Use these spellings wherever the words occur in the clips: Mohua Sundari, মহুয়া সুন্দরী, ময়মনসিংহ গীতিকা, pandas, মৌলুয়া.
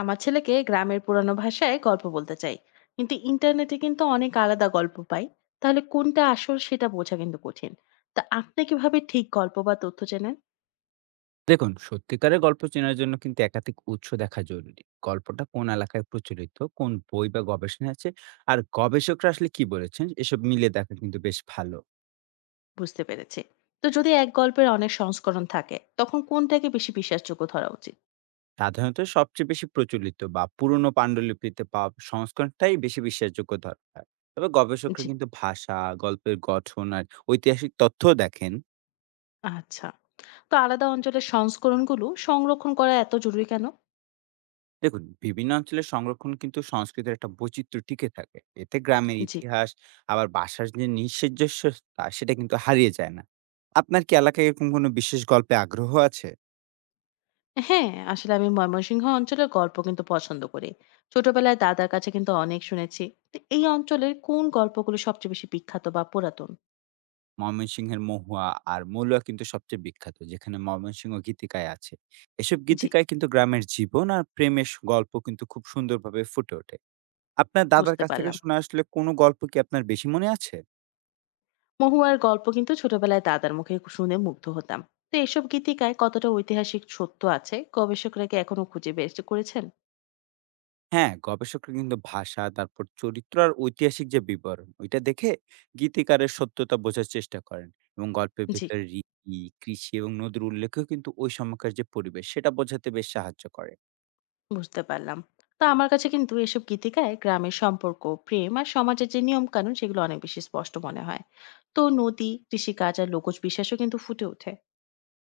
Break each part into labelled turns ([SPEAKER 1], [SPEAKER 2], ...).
[SPEAKER 1] আমার ছেলেকে গ্রামের পুরানো ভাষায় গল্প বলতে চাই। কিন্তু ইন্টারনেটে কিন্তু অনেক আলাদা গল্প পাই। তাহলে কোনটা আসল সেটা বোঝা কিন্তু কঠিন। তা আপনি কিভাবে ঠিক গল্প বা তথ্য চেনেন?
[SPEAKER 2] দেখুন, সত্যিকারের গল্প চেনার জন্য কিন্তু একাধিক উৎস দেখা জরুরি। গল্পটা কোন এলাকায় প্রচলিত, কোন বই বা গবেষণায় আছে, আর গবেষকরা আসলে কি বলেছেন, এসব মিলিয়ে দেখা কিন্তু বেশ ভালো।
[SPEAKER 1] বুঝতে পেরেছি। তো যদি এক গল্পের অনেক সংস্করণ থাকে তখন কোনটাকে বেশি বিশ্বাসযোগ্য ধরা উচিত?
[SPEAKER 2] সাধারণত সবচেয়ে বেশি প্রচলিত বা পুরনো পাণ্ডুলিপিতে পাওয়া সংস্করণটাই বেশি বিশ্বাসযোগ্য ধরা হয়। তবে গবেষকরা
[SPEAKER 1] জি।
[SPEAKER 2] কিন্তু ভাষা, গল্পের গঠন আর ঐতিহাসিক তথ্যও দেখেন।
[SPEAKER 1] আচ্ছা। তো আলাদা অঞ্চলের সংস্করণগুলো সংরক্ষণ করা এত জরুরি কেন?
[SPEAKER 2] দেখুন, বিভিন্ন অঞ্চলের সংরক্ষণ কিন্তু সংস্কৃতির একটা বৈচিত্র্য টিকে থাকে, এতে গ্রামের
[SPEAKER 1] জি।
[SPEAKER 2] ইতিহাস আবার বাসার যে নিঃসাজস্যতা, সেটা কিন্তু হারিয়ে যায় না। আপনার কি এলাকায় এরকম কোনো বিশেষ গল্পে আগ্রহ আছে?
[SPEAKER 1] হ্যাঁ, আসলে আমি ময়মনসিংহ অঞ্চলের গল্প কিন্তু পছন্দ করি। ছোটবেলায় দাদার কাছে কিন্তু অনেক শুনেছি। তো এই অঞ্চলের কোন গল্পগুলো সবচেয়ে বেশি বিখ্যাত বা পুরাতন?
[SPEAKER 2] ময়মনসিংহের মহুয়া আর মৌলুয়া কিন্তু সবচেয়ে বিখ্যাত, যেখানে ময়মনসিংহ গীতিকায় আছে। এসব
[SPEAKER 1] জি,
[SPEAKER 2] গীতিকায় কিন্তু গ্রামের জীবন আর প্রেমের গল্প কিন্তু খুব সুন্দরভাবে ফুটে ওঠে। আপনার দাদার
[SPEAKER 1] বুঝতে
[SPEAKER 2] কাছ থেকে
[SPEAKER 1] পারলাম।
[SPEAKER 2] শোনা আসলে কোনো গল্প কি আপনার বেশি মনে আছে?
[SPEAKER 1] মহুয়ার গল্প কিন্তু ছোটবেলায় দাদার মুখে শুনে মুগ্ধ হতাম। তো এসব গীতিকায় কতটা ঐতিহাসিক সত্য আছে, গবেষকরা কি এখনো খুঁজে বের করেছেন?
[SPEAKER 2] হ্যাঁ, গবেষকরা কিন্তু ভাষা, তারপর চরিত্র আর ঐতিহাসিক যে বিবরণ, ওইটা দেখে গীতিকারের সত্যতা বোঝার চেষ্টা করেন। এবং গল্পের
[SPEAKER 1] জি,
[SPEAKER 2] ভেতরে রীতি, কৃষি এবং নদীর উল্লেখেও কিন্তু ওই সময়কার যে পরিবেশ, সেটা বোঝাতে বেশ সাহায্য করে।
[SPEAKER 1] বুঝতে পারলাম। তো আমার কাছে কিন্তু এসব গীতিকায় গ্রামের সম্পর্ক, প্রেম আর সমাজের যে নিয়ম কানুন সেগুলো অনেক বেশি স্পষ্ট মনে হয়। তো নদী, কৃষিকাজ আর লোকজ বিশ্বাসও কিন্তু ফুটে ওঠে।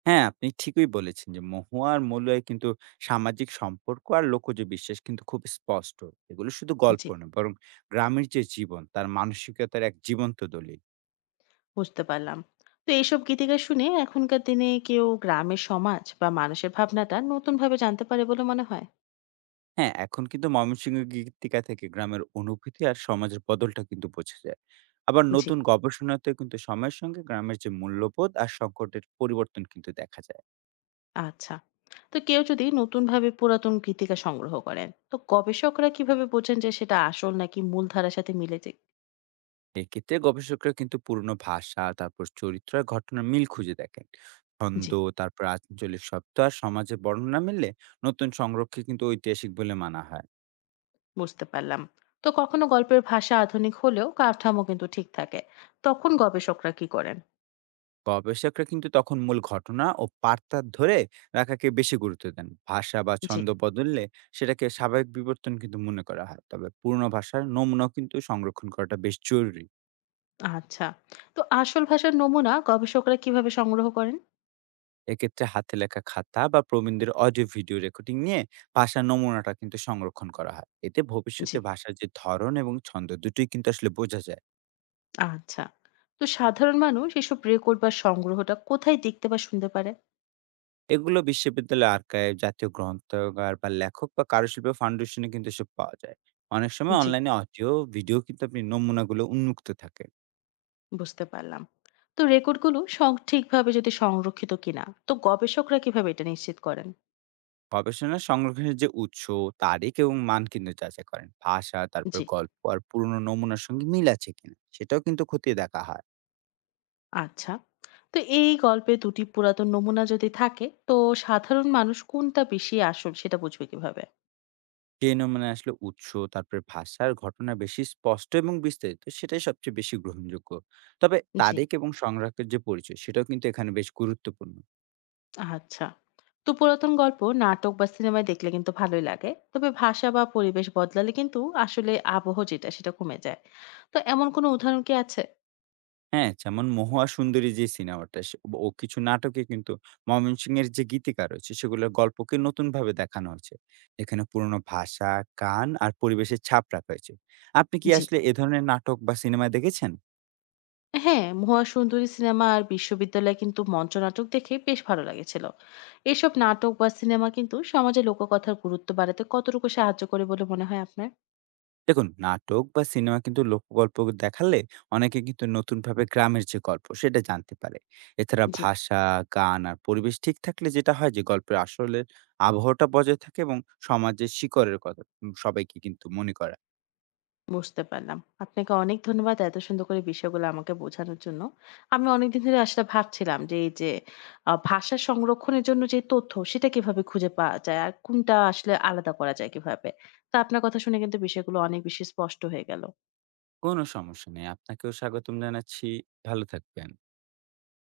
[SPEAKER 2] হ্যাঁ, আপনি ঠিকই বলেছেন যে মহুয়া আর মলুয়ায় কিন্তু সামাজিক সম্পর্ক আর লোকজ বিশ্বাস কিন্তু খুব স্পষ্ট। এগুলো শুধু গল্প
[SPEAKER 1] জি,
[SPEAKER 2] নয়, বরং গ্রামের যে জীবন, তার মানসিকতার এক জীবন্ত দলিল।
[SPEAKER 1] বুঝতে পারলাম। তো এইসব গীতিকার শুনে এখনকার দিনে কেউ গ্রামের সমাজ বা মানুষের ভাবনাটা নতুনভাবে জানতে পারে বলে মনে হয়?
[SPEAKER 2] হ্যাঁ, এখন কিন্তু ময়মনসিংহ গীতিকা থেকে গ্রামের অনুভূতি আর সমাজের বদলটা কিন্তু বোঝা যায়। আবার
[SPEAKER 1] জি,
[SPEAKER 2] নতুন গবেষণাতেও কিন্তু সময়ের সঙ্গে গ্রামের যে মূল্যবোধ আর সংকটের পরিবর্তন কিন্তু দেখা যায়।
[SPEAKER 1] আচ্ছা। তো কেউ যদি নতুনভাবে পুরাতন গীতিকা সংগ্রহ করেন, তো গবেষকরা কিভাবে বোঝেন যে সেটা আসল নাকি মূলধারার সাথে মিলেছে?
[SPEAKER 2] এক্ষেত্রে গবেষকরা কিন্তু পুরনো ভাষা, তারপর চরিত্র আর ঘটনার মিল খুঁজে দেখেন।
[SPEAKER 1] জি,
[SPEAKER 2] ছন্দ, তারপর আঞ্চলিক শব্দ আর সমাজের বর্ণনা মিললে নতুন সংরক্ষে কিন্তু ঐতিহাসিক বলে মানা হয়।
[SPEAKER 1] বুঝতে পারলাম। তো কখনো গল্পের ভাষা আধুনিক হলেও কাঠামো কিন্তু ঠিক থাকে। তখন গবেষকরা কি করেন?
[SPEAKER 2] গবেষকরা কিন্তু তখন মূল ঘটনা ও বার্তা ধরে রাখাকে বেশি গুরুত্ব দেন। ভাষা বা
[SPEAKER 1] জি,
[SPEAKER 2] ছন্দ বদললে সেটাকে স্বাভাবিক বিবর্তন কিন্তু মনে করা হয়। তবে পূর্ণ ভাষার নমুনাও কিন্তু সংরক্ষণ করাটা বেশ জরুরি।
[SPEAKER 1] আচ্ছা। তো আসল ভাষার নমুনা গবেষকরা কিভাবে সংগ্রহ করেন?
[SPEAKER 2] এক্ষেত্রে হাতে লেখা খাতা বা প্রবীণদের অডিও ভিডিও রেকর্ডিং নিয়ে ভাষার নমুনাটা কিন্তু সংরক্ষণ করা হয়। এতে
[SPEAKER 1] জি,
[SPEAKER 2] ভবিষ্যতে ভাষার যে ধরন এবং ছন্দ, দুটোই কিন্তু আসলে বোঝা যায়।
[SPEAKER 1] আচ্ছা। তো সাধারণ মানুষ এসব রেকর্ড বা সংগ্রহটা কোথায় দেখতে বা শুনতে পারে?
[SPEAKER 2] এগুলো বিশ্ববিদ্যালয় আর্কাইভ, জাতীয় গ্রন্থাগার বা লেখক বা কারুশিল্প ফাউন্ডেশনে কিন্তু এসব পাওয়া যায়। অনেক সময়
[SPEAKER 1] জি,
[SPEAKER 2] অনলাইনে অডিও, ভিডিও কিন্তু আপনি নমুনাগুলো উন্মুক্ত থাকে।
[SPEAKER 1] বুঝতে পারলাম। তো রেকর্ডগুলো সং ঠিকভাবে যদি সংরক্ষিত কিনা, তো গবেষকরা কিভাবে এটা নিশ্চিত করেন?
[SPEAKER 2] গবেষণা সংরক্ষণের যে উৎস, তারিখ এবং মান কিন্তু যাচাই করেন। ভাষা, তারপর
[SPEAKER 1] জি,
[SPEAKER 2] গল্প আর পুরনো নমুনার সঙ্গে মিল আছে কিনা, সেটাও কিন্তু খতিয়ে দেখা হয়।
[SPEAKER 1] আচ্ছা। তো এই গল্পে দুটি পুরাতন নমুনা যদি থাকে, তো সাধারণ মানুষ কোনটা বেশি আসল সেটা বুঝবে কিভাবে?
[SPEAKER 2] যে নমুনা আসলে উৎস, তারপরে ভাষা আর ঘটনা বেশি স্পষ্ট এবং বিস্তারিত, সেটাই সবচেয়ে বেশি গ্রহণযোগ্য। তবে
[SPEAKER 1] জি,
[SPEAKER 2] তারিখ এবং সংগ্রাহকের যে পরিচয়, সেটাও কিন্তু এখানে বেশ গুরুত্বপূর্ণ।
[SPEAKER 1] আচ্ছা। তো পুরাতন গল্প, নাটক বা সিনেমায় দেখলে কিন্তু ভালোই লাগে, তবে ভাষা বা পরিবেশ বদলালে কিন্তু আসলে আবহ যেটা সেটা কমে যায়। তো এমন কোনো উদাহরণ কি আছে?
[SPEAKER 2] হ্যাঁ, যেমন 'মহুয়া সুন্দরী' যে সিনেমাটা সে ও কিছু নাটকে কিন্তু ময়মনসিংহের যে গীতিকার রয়েছে, সেগুলোর গল্পকে নতুনভাবে দেখানো হয়েছে। এখানে পুরনো ভাষা, গান আর পরিবেশের ছাপ রাখা হয়েছে। আপনি কি
[SPEAKER 1] জি,
[SPEAKER 2] আসলে এ ধরনের নাটক বা সিনেমা দেখেছেন?
[SPEAKER 1] হ্যাঁ, মহুয়া সুন্দরী সিনেমা আর বিশ্ববিদ্যালয়ে কিন্তু মঞ্চনাটক দেখে বেশ ভালো লেগেছিল। এসব নাটক বা সিনেমা কিন্তু সমাজে লোককথার গুরুত্ব বাড়াতে কতটুকু সাহায্য করে বলে মনে হয় আপনার?
[SPEAKER 2] দেখুন, নাটক বা সিনেমা কিন্তু লোকগল্প দেখালে অনেকে কিন্তু নতুনভাবে গ্রামের যে গল্প, সেটা জানতে পারে। এছাড়া
[SPEAKER 1] জি,
[SPEAKER 2] ভাষা, গান আর পরিবেশ ঠিক থাকলে যেটা হয় যে গল্পের আসলে আবহাওয়াটা বজায় থাকে এবং সমাজের শিকড়ের কথা সবাইকে কিন্তু মনে করা।
[SPEAKER 1] বুঝতে পারলাম। আপনাকে অনেক ধন্যবাদ এত সুন্দর করে বিষয়গুলো আমাকে বোঝানোর জন্য। আমি অনেকদিন ধরে আসলে ভাবছিলাম যে এই যে ভাষা সংরক্ষণের জন্য যে তথ্য সেটা কিভাবে খুঁজে পাওয়া যায় আর কোনটা আসলে আলাদা করা যায় কিভাবে। তো আপনার কথা শুনে কিন্তু বিষয়গুলো অনেক বেশি স্পষ্ট হয়ে গেল।
[SPEAKER 2] কোনো সমস্যা নেই। আপনাকেও স্বাগতম জানাচ্ছি। ভালো থাকবেন।